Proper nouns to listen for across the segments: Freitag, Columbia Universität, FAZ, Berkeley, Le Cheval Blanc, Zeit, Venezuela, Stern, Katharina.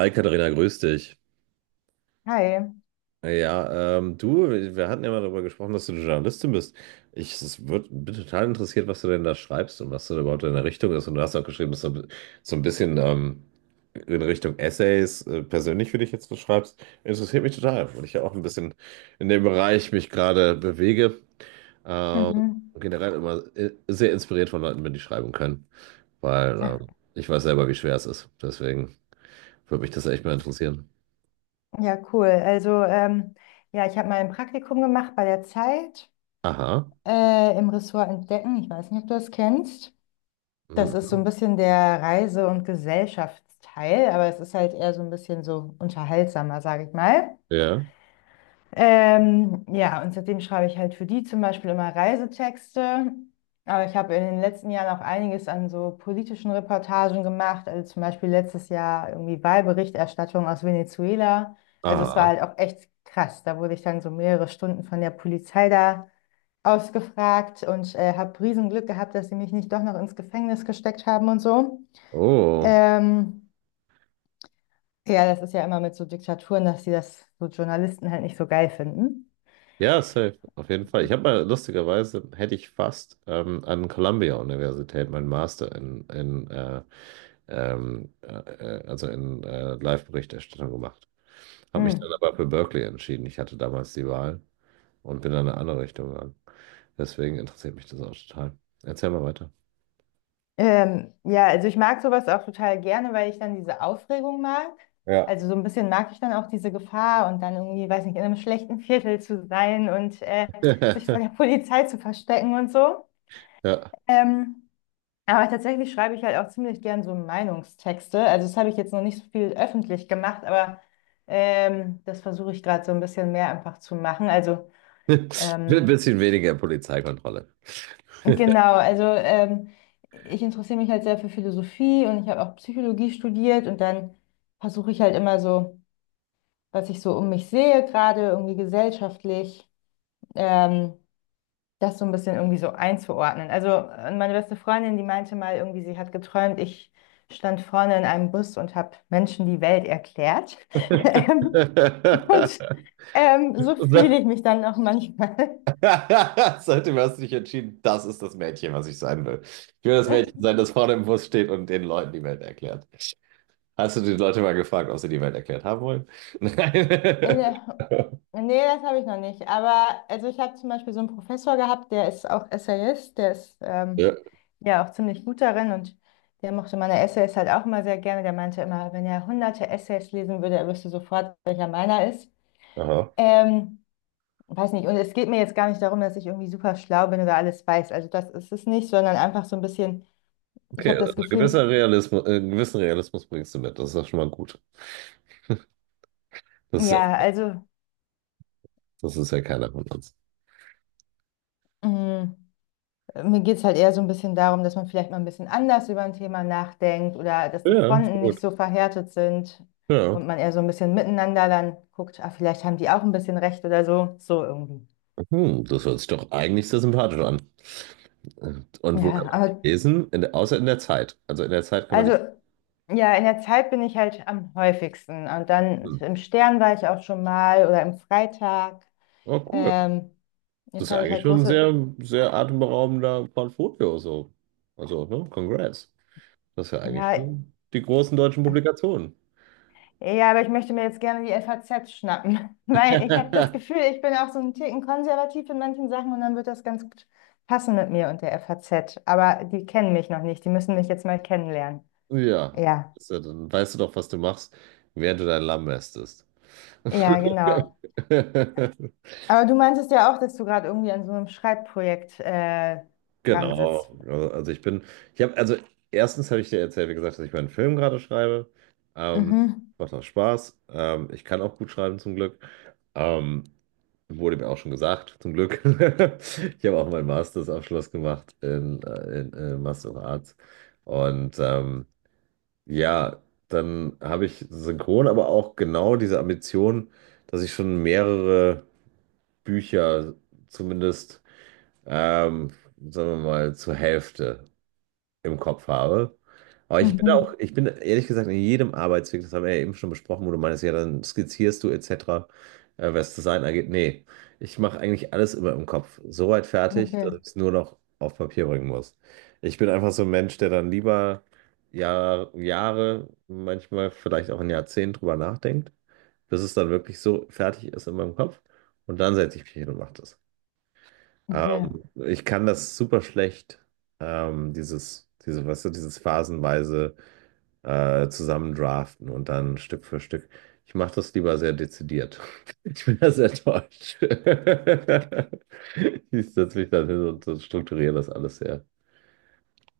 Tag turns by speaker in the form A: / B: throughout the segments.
A: Hi Katharina, grüß dich.
B: Hi.
A: Ja, du, wir hatten ja mal darüber gesprochen, dass du eine Journalistin bist. Bin total interessiert, was du denn da schreibst und was da überhaupt deine Richtung ist. Und du hast auch geschrieben, dass du so ein bisschen in Richtung Essays persönlich für dich jetzt was schreibst. Interessiert mich total, weil ich ja auch ein bisschen in dem Bereich mich gerade bewege. Ähm,
B: Mhm.
A: Generell immer sehr inspiriert von Leuten, wenn die schreiben können, weil
B: Ja,
A: ich weiß selber, wie schwer es ist. Deswegen würde mich das echt mal interessieren.
B: ja, cool. Also, ja, ich habe mal ein Praktikum gemacht bei der Zeit
A: Aha.
B: im Ressort Entdecken. Ich weiß nicht, ob du das kennst. Das ist so ein
A: Mhm.
B: bisschen der Reise- und Gesellschaftsteil, aber es ist halt eher so ein bisschen so unterhaltsamer, sage ich mal.
A: Ja.
B: Ja, und seitdem schreibe ich halt für die zum Beispiel immer Reisetexte. Aber ich habe in den letzten Jahren auch einiges an so politischen Reportagen gemacht. Also zum Beispiel letztes Jahr irgendwie Wahlberichterstattung aus Venezuela. Also es war
A: Ah.
B: halt auch echt krass. Da wurde ich dann so mehrere Stunden von der Polizei da ausgefragt und habe Riesenglück gehabt, dass sie mich nicht doch noch ins Gefängnis gesteckt haben und so.
A: Oh.
B: Ähm, ja, das ist ja immer mit so Diktaturen, dass sie das so Journalisten halt nicht so geil finden.
A: Ja, safe. Auf jeden Fall. Ich habe mal lustigerweise, hätte ich fast an Columbia Universität meinen Master in ähm, äh, also in Live-Berichterstattung gemacht. Habe mich dann
B: Hm.
A: aber für Berkeley entschieden. Ich hatte damals die Wahl und bin dann in eine andere Richtung gegangen. Deswegen interessiert mich das auch total. Erzähl mal weiter.
B: Ja, also ich mag sowas auch total gerne, weil ich dann diese Aufregung mag.
A: Ja.
B: Also so ein bisschen mag ich dann auch diese Gefahr und dann irgendwie, weiß nicht, in einem schlechten Viertel zu sein und sich vor der Polizei zu verstecken und so.
A: Ja.
B: Ähm, aber tatsächlich schreibe ich halt auch ziemlich gern so Meinungstexte. Also das habe ich jetzt noch nicht so viel öffentlich gemacht, aber das versuche ich gerade so ein bisschen mehr einfach zu machen. Also
A: Ein
B: ähm,
A: bisschen weniger Polizeikontrolle.
B: Genau, also ich interessiere mich halt sehr für Philosophie und ich habe auch Psychologie studiert und dann versuche ich halt immer so, was ich so um mich sehe, gerade irgendwie gesellschaftlich, ähm, das so ein bisschen irgendwie so einzuordnen. Also meine beste Freundin, die meinte mal irgendwie, sie hat geträumt, ich stand vorne in einem Bus und habe Menschen die Welt erklärt. Ähm, und so
A: Das.
B: fühle ich mich dann auch manchmal.
A: Seitdem hast du dich entschieden, das ist das Mädchen, was ich sein will. Ich will das Mädchen sein, das vorne im Bus steht und den Leuten die Welt erklärt. Hast du die Leute mal gefragt, ob sie die Welt erklärt haben wollen? Nein.
B: Äh, Nee, das habe ich noch nicht. Aber also ich habe zum Beispiel so einen Professor gehabt, der ist auch Essayist, der ist
A: Ja.
B: ja auch ziemlich gut darin und der mochte meine Essays halt auch immer sehr gerne. Der meinte immer, wenn er hunderte Essays lesen würde, er wüsste sofort, welcher meiner ist.
A: Aha.
B: Ähm, weiß nicht, und es geht mir jetzt gar nicht darum, dass ich irgendwie super schlau bin oder alles weiß. Also das ist es nicht, sondern einfach so ein bisschen, ich
A: Okay,
B: habe das
A: also
B: Gefühl,
A: einen gewissen Realismus bringst du mit. Das ist doch schon mal gut. Das ist ja,
B: ja, also.
A: das ist ja keiner von uns.
B: mm, Mir geht es halt eher so ein bisschen darum, dass man vielleicht mal ein bisschen anders über ein Thema nachdenkt oder dass die
A: Ja, so
B: Fronten nicht
A: gut.
B: so verhärtet sind
A: Ja.
B: und man eher so ein bisschen miteinander dann guckt, ah, vielleicht haben die auch ein bisschen recht oder so, so irgendwie.
A: Hm, das hört sich doch eigentlich sehr sympathisch an. Und wo kann
B: Ja,
A: man dich
B: aber
A: lesen? In der, außer in der Zeit. Also in der Zeit kann man dich
B: also ja, in der Zeit bin ich halt am häufigsten und dann
A: lesen.
B: im Stern war ich auch schon mal oder im Freitag.
A: Oh, cool.
B: Ähm,
A: Das
B: jetzt
A: ist ja
B: habe ich
A: eigentlich
B: halt
A: schon ein
B: große,
A: sehr, sehr atemberaubender Portfolio so. Also, ne? Congrats. Das ist ja eigentlich
B: ja,
A: schon die großen deutschen Publikationen.
B: Ja, aber ich möchte mir jetzt gerne die FAZ schnappen, weil ich habe das Gefühl, ich bin auch so einen Ticken konservativ in manchen Sachen und dann wird das ganz gut passen mit mir und der FAZ. Aber die kennen mich noch nicht, die müssen mich jetzt mal kennenlernen.
A: Ja,
B: Ja,
A: ist ja, dann weißt du doch, was du machst, während du dein Lamm mästest.
B: ja, genau. Aber du meintest ja auch, dass du gerade irgendwie an so einem Schreibprojekt dran sitzt.
A: Genau. Also ich bin, ich habe, also erstens habe ich dir erzählt, wie gesagt, dass ich meinen Film gerade schreibe. Ähm,
B: Mhm.
A: macht auch Spaß. Ich kann auch gut schreiben zum Glück. Ähm, wurde mir auch schon gesagt, zum Glück. Ich habe auch meinen Masterabschluss gemacht in Master of Arts. Und ja, dann habe ich synchron aber auch genau diese Ambition, dass ich schon mehrere Bücher zumindest, ähm, sagen wir mal, zur Hälfte im Kopf habe. Aber
B: Mhm.
A: ich bin ehrlich gesagt in jedem Arbeitsweg, das haben wir ja eben schon besprochen, wo du meinst, ja, dann skizzierst du etc., was Design angeht. Nee, ich mache eigentlich alles immer im Kopf. So weit fertig, dass
B: Okay,
A: ich es nur noch auf Papier bringen muss. Ich bin einfach so ein Mensch, der dann lieber Jahre, manchmal vielleicht auch ein Jahrzehnt drüber nachdenkt, bis es dann wirklich so fertig ist in meinem Kopf. Und dann setze ich mich hin und mache das.
B: okay.
A: Ich kann das super schlecht, weißt du, dieses phasenweise zusammendraften und dann Stück für Stück. Ich mache das lieber sehr dezidiert. Ich bin da sehr deutsch. Ich setze mich dann hin und strukturiere das alles sehr.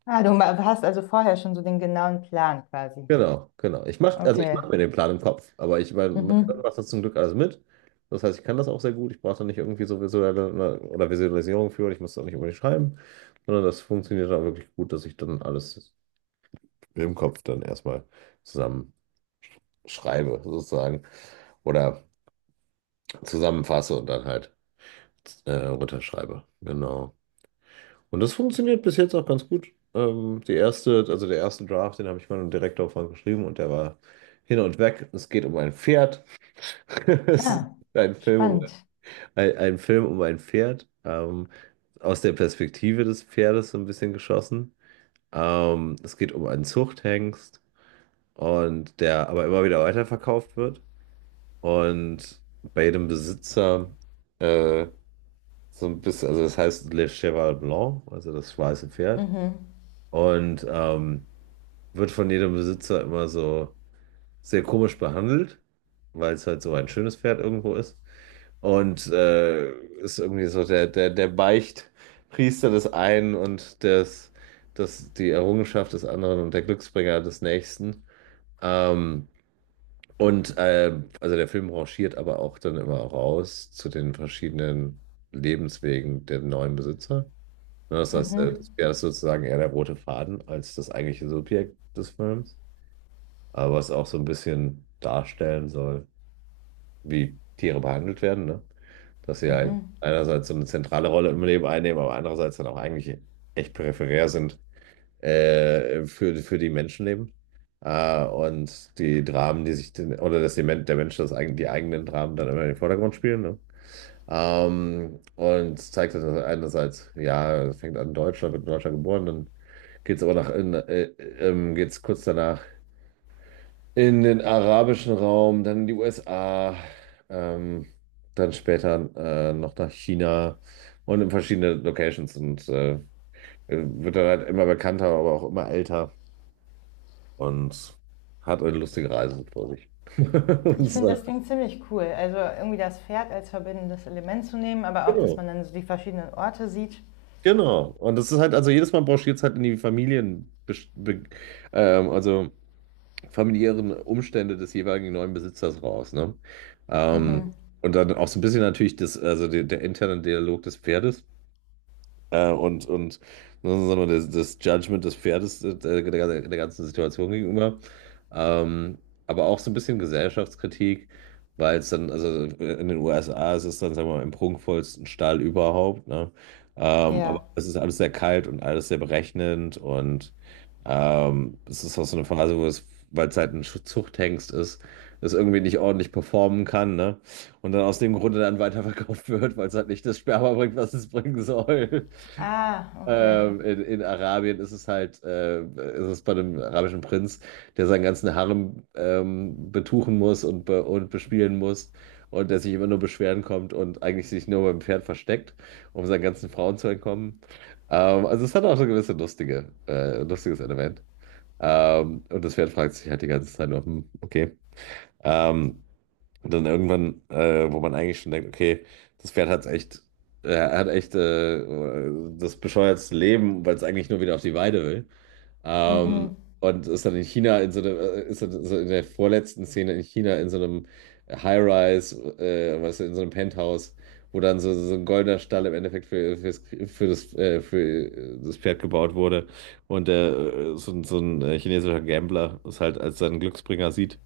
B: Ah, du hast also vorher schon so den genauen Plan quasi.
A: Genau. Also ich mache
B: Okay.
A: mir den Plan im Kopf, aber mein Gehirn
B: Mhm.
A: macht das zum Glück alles mit. Das heißt, ich kann das auch sehr gut. Ich brauche da nicht irgendwie so visuelle ne, oder Visualisierung für und ich muss da nicht unbedingt schreiben, sondern das funktioniert dann wirklich gut, dass ich dann alles im Kopf dann erstmal zusammen schreibe, sozusagen. Oder zusammenfasse und dann halt runterschreibe. Genau. Und das funktioniert bis jetzt auch ganz gut. Also der erste Draft, den habe ich mal einem Direktor von geschrieben und der war hin und weg. Es geht um ein Pferd. Es ist
B: Ah,
A: ein Film um
B: spannend.
A: ein Film um ein Pferd, aus der Perspektive des Pferdes so ein bisschen geschossen. Es geht um einen Zuchthengst und der aber immer wieder weiterverkauft wird und bei jedem Besitzer äh, so ein bisschen, also das heißt Le Cheval Blanc, also das weiße Pferd.
B: Mhm.
A: Und wird von jedem Besitzer immer so sehr komisch behandelt, weil es halt so ein schönes Pferd irgendwo ist. Und ist irgendwie so der Beichtpriester des einen und die Errungenschaft des anderen und der Glücksbringer des nächsten. Ähm, also der Film rangiert aber auch dann immer raus zu den verschiedenen Lebenswegen der neuen Besitzer. Ne, das heißt, Mhm.
B: Mhm.
A: Das wäre sozusagen eher der rote Faden als das eigentliche Subjekt des Films, aber es auch so ein bisschen darstellen soll, wie Tiere behandelt werden, ne? Dass sie Mhm.
B: Mhm.
A: Einerseits so eine zentrale Rolle im Leben einnehmen, aber andererseits dann auch eigentlich echt peripherär sind für die Menschenleben. Und die Dramen, die sich, den- oder dass die, Men- der Mensch die eigenen Dramen dann immer in den Vordergrund spielen, ne? Und zeigt das einerseits, ja, es fängt an in Deutschland, wird in Deutschland geboren, dann geht's kurz danach in den arabischen Raum, dann in die USA, ähm, dann später noch nach China und in verschiedene Locations, und wird dann halt immer bekannter, aber auch immer älter und hat eine lustige Reise vor sich. Und
B: Ich finde
A: so.
B: das Ding ziemlich cool. Also irgendwie das Pferd als verbindendes Element zu nehmen, aber auch, dass
A: Genau,
B: man dann so die verschiedenen Orte sieht.
A: genau. Und das ist halt, also jedes Mal brauchst du jetzt halt in die Familien, ähm, also familiären Umstände des jeweiligen neuen Besitzers raus, ne? Ähm,
B: Mhm.
A: und dann auch so ein bisschen natürlich das, also der interne Dialog des Pferdes und ne, sagen wir, das Judgment des Pferdes der ganzen Situation gegenüber. Ähm, aber auch so ein bisschen Gesellschaftskritik, weil es dann, also in den USA ist es dann, sagen wir mal, im prunkvollsten Stall überhaupt, ne? Ja,
B: Ja.
A: aber es ist alles sehr kalt und alles sehr berechnend, und es ist auch so eine Phase, wo es, weil es halt ein Zuchthengst ist, es irgendwie nicht ordentlich performen kann, ne? Und dann aus dem Grunde dann weiterverkauft wird, weil es halt nicht das Sperma bringt, was es bringen soll.
B: Ah, okay.
A: In Arabien ist es halt, ist es bei dem arabischen Prinz, der seinen ganzen Harem betuchen muss und bespielen muss und der sich immer nur beschweren kommt und eigentlich sich nur beim Pferd versteckt, um seinen ganzen Frauen zu entkommen. Also es hat auch so gewisse lustiges Element. Und das Pferd fragt sich halt die ganze Zeit nur, hm, okay. Ähm, und dann irgendwann, wo man eigentlich schon denkt, okay, das Pferd hat echt, äh, hat echt äh, das bescheuertste Leben, weil es eigentlich nur wieder auf die Weide will. Ähm,
B: Mhm.
A: und ist dann in China in so einem, ist dann so in der vorletzten Szene in China in so einem High-Rise, weißt du, in so einem Penthouse, wo dann so ein goldener Stall im Endeffekt für das Pferd gebaut wurde. Und so ein chinesischer Gambler es halt als seinen Glücksbringer sieht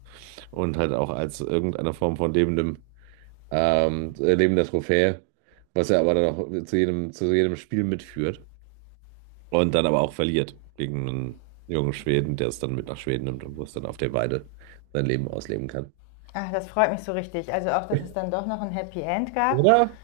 A: und halt auch als irgendeine Form von lebendem, lebender Trophäe, was er aber dann auch zu jedem Spiel mitführt und dann aber auch verliert gegen einen jungen Schweden, der es dann mit nach Schweden nimmt und wo es dann auf der Weide sein Leben ausleben kann.
B: Ach, das freut mich so richtig. Also auch, dass es dann doch noch ein Happy End gab.
A: Oder?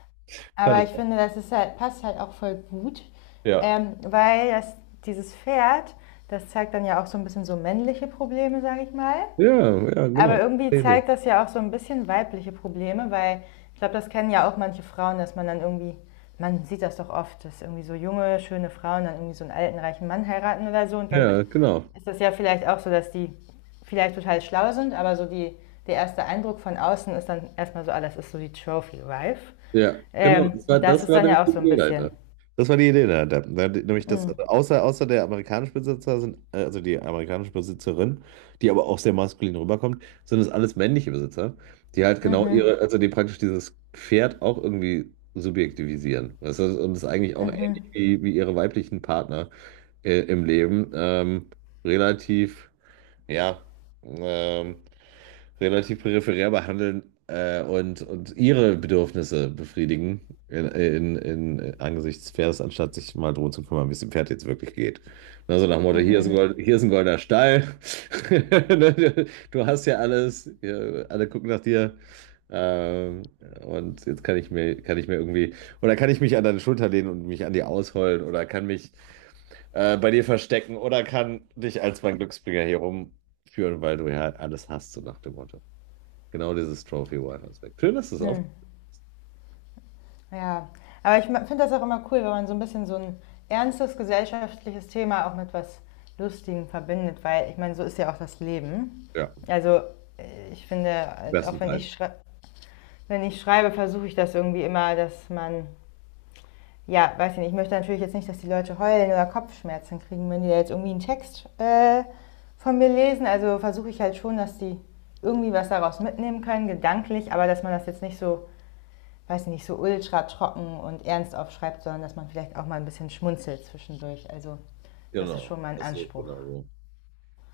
A: Fand
B: Aber ich
A: ich.
B: finde, das ist halt, passt halt auch voll gut,
A: Ja.
B: weil das, dieses Pferd, das zeigt dann ja auch so ein bisschen so männliche Probleme, sage ich mal.
A: Ja, ja,
B: Aber
A: genau.
B: irgendwie
A: Idee.
B: zeigt das ja auch so ein bisschen weibliche Probleme, weil ich glaube, das kennen ja auch manche Frauen, dass man dann irgendwie, man sieht das doch oft, dass irgendwie so junge, schöne Frauen dann irgendwie so einen alten, reichen Mann heiraten oder so. Und dann
A: Ja, genau.
B: ist das ja vielleicht auch so, dass die vielleicht total schlau sind, aber so die, der erste Eindruck von außen ist dann erstmal so, ah, das ist so die Trophy Wife.
A: Ja, genau.
B: Und das
A: Das
B: ist
A: war
B: dann
A: nämlich
B: ja auch
A: die
B: so ein
A: Idee
B: bisschen.
A: dahinter. Das war die Idee dahinter. Da, nämlich dass,
B: Mm,
A: also außer der amerikanische Besitzer sind, also die amerikanische Besitzerin, die aber auch sehr maskulin rüberkommt, sind es alles männliche Besitzer, die halt genau ihre, also die praktisch dieses Pferd auch irgendwie subjektivisieren. Und das ist eigentlich auch ähnlich wie, wie ihre weiblichen Partner im Leben, relativ, ja, ähm, relativ peripherär behandeln und ihre Bedürfnisse befriedigen angesichts Fairs, anstatt sich mal drum zu kümmern, wie es dem Pferd jetzt wirklich geht. Na, so nach dem Motto,
B: mhm,
A: Hier ist ein goldener Stall. Du hast ja alles, hier, alle gucken nach dir. Ähm, und jetzt kann ich mir irgendwie, oder kann ich mich an deine Schulter lehnen und mich an dir ausheulen oder kann mich bei dir verstecken oder kann dich als mein Glücksbringer hier rumführen, weil du ja alles hast, so nach dem Motto. Genau dieses Trophy-Wife-Aspekt. Schön, dass du es auf.
B: mm. Ja, aber ich finde das auch immer cool, wenn man so ein bisschen so ein ernstes gesellschaftliches Thema auch mit was Lustigem verbindet, weil ich meine, so ist ja auch das Leben.
A: Ja,
B: Also ich finde,
A: im besten
B: auch wenn
A: Fall.
B: ich, schrei wenn ich schreibe, versuche ich das irgendwie immer, dass man, ja, weiß ich nicht, ich möchte natürlich jetzt nicht, dass die Leute heulen oder Kopfschmerzen kriegen, wenn die da jetzt irgendwie einen Text von mir lesen. Also versuche ich halt schon, dass die irgendwie was daraus mitnehmen können, gedanklich, aber dass man das jetzt nicht so weiß nicht, so ultra trocken und ernst aufschreibt, sondern dass man vielleicht auch mal ein bisschen schmunzelt zwischendurch. Also das ist
A: Genau,
B: schon mein
A: das sehe ich
B: Anspruch.
A: genauso.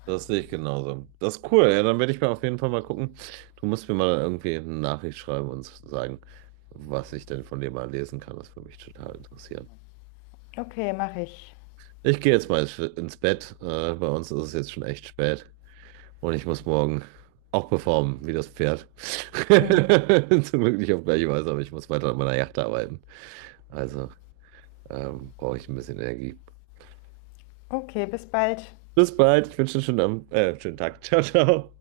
A: Das sehe ich genauso. Das ist cool. Ja, dann werde ich mir auf jeden Fall mal gucken. Du musst mir mal irgendwie eine Nachricht schreiben und sagen, was ich denn von dir mal lesen kann. Das würde mich total interessieren.
B: Okay, mache ich.
A: Ich gehe jetzt mal ins Bett. Bei uns ist es jetzt schon echt spät. Und ich muss morgen auch performen, wie das Pferd.
B: Mm.
A: Zum Glück nicht auf gleiche Weise, aber ich muss weiter an meiner Yacht arbeiten. Also brauche ich ein bisschen Energie.
B: Okay, bis bald.
A: Bis bald. Ich wünsche dir einen schönen Tag. Ciao, ciao.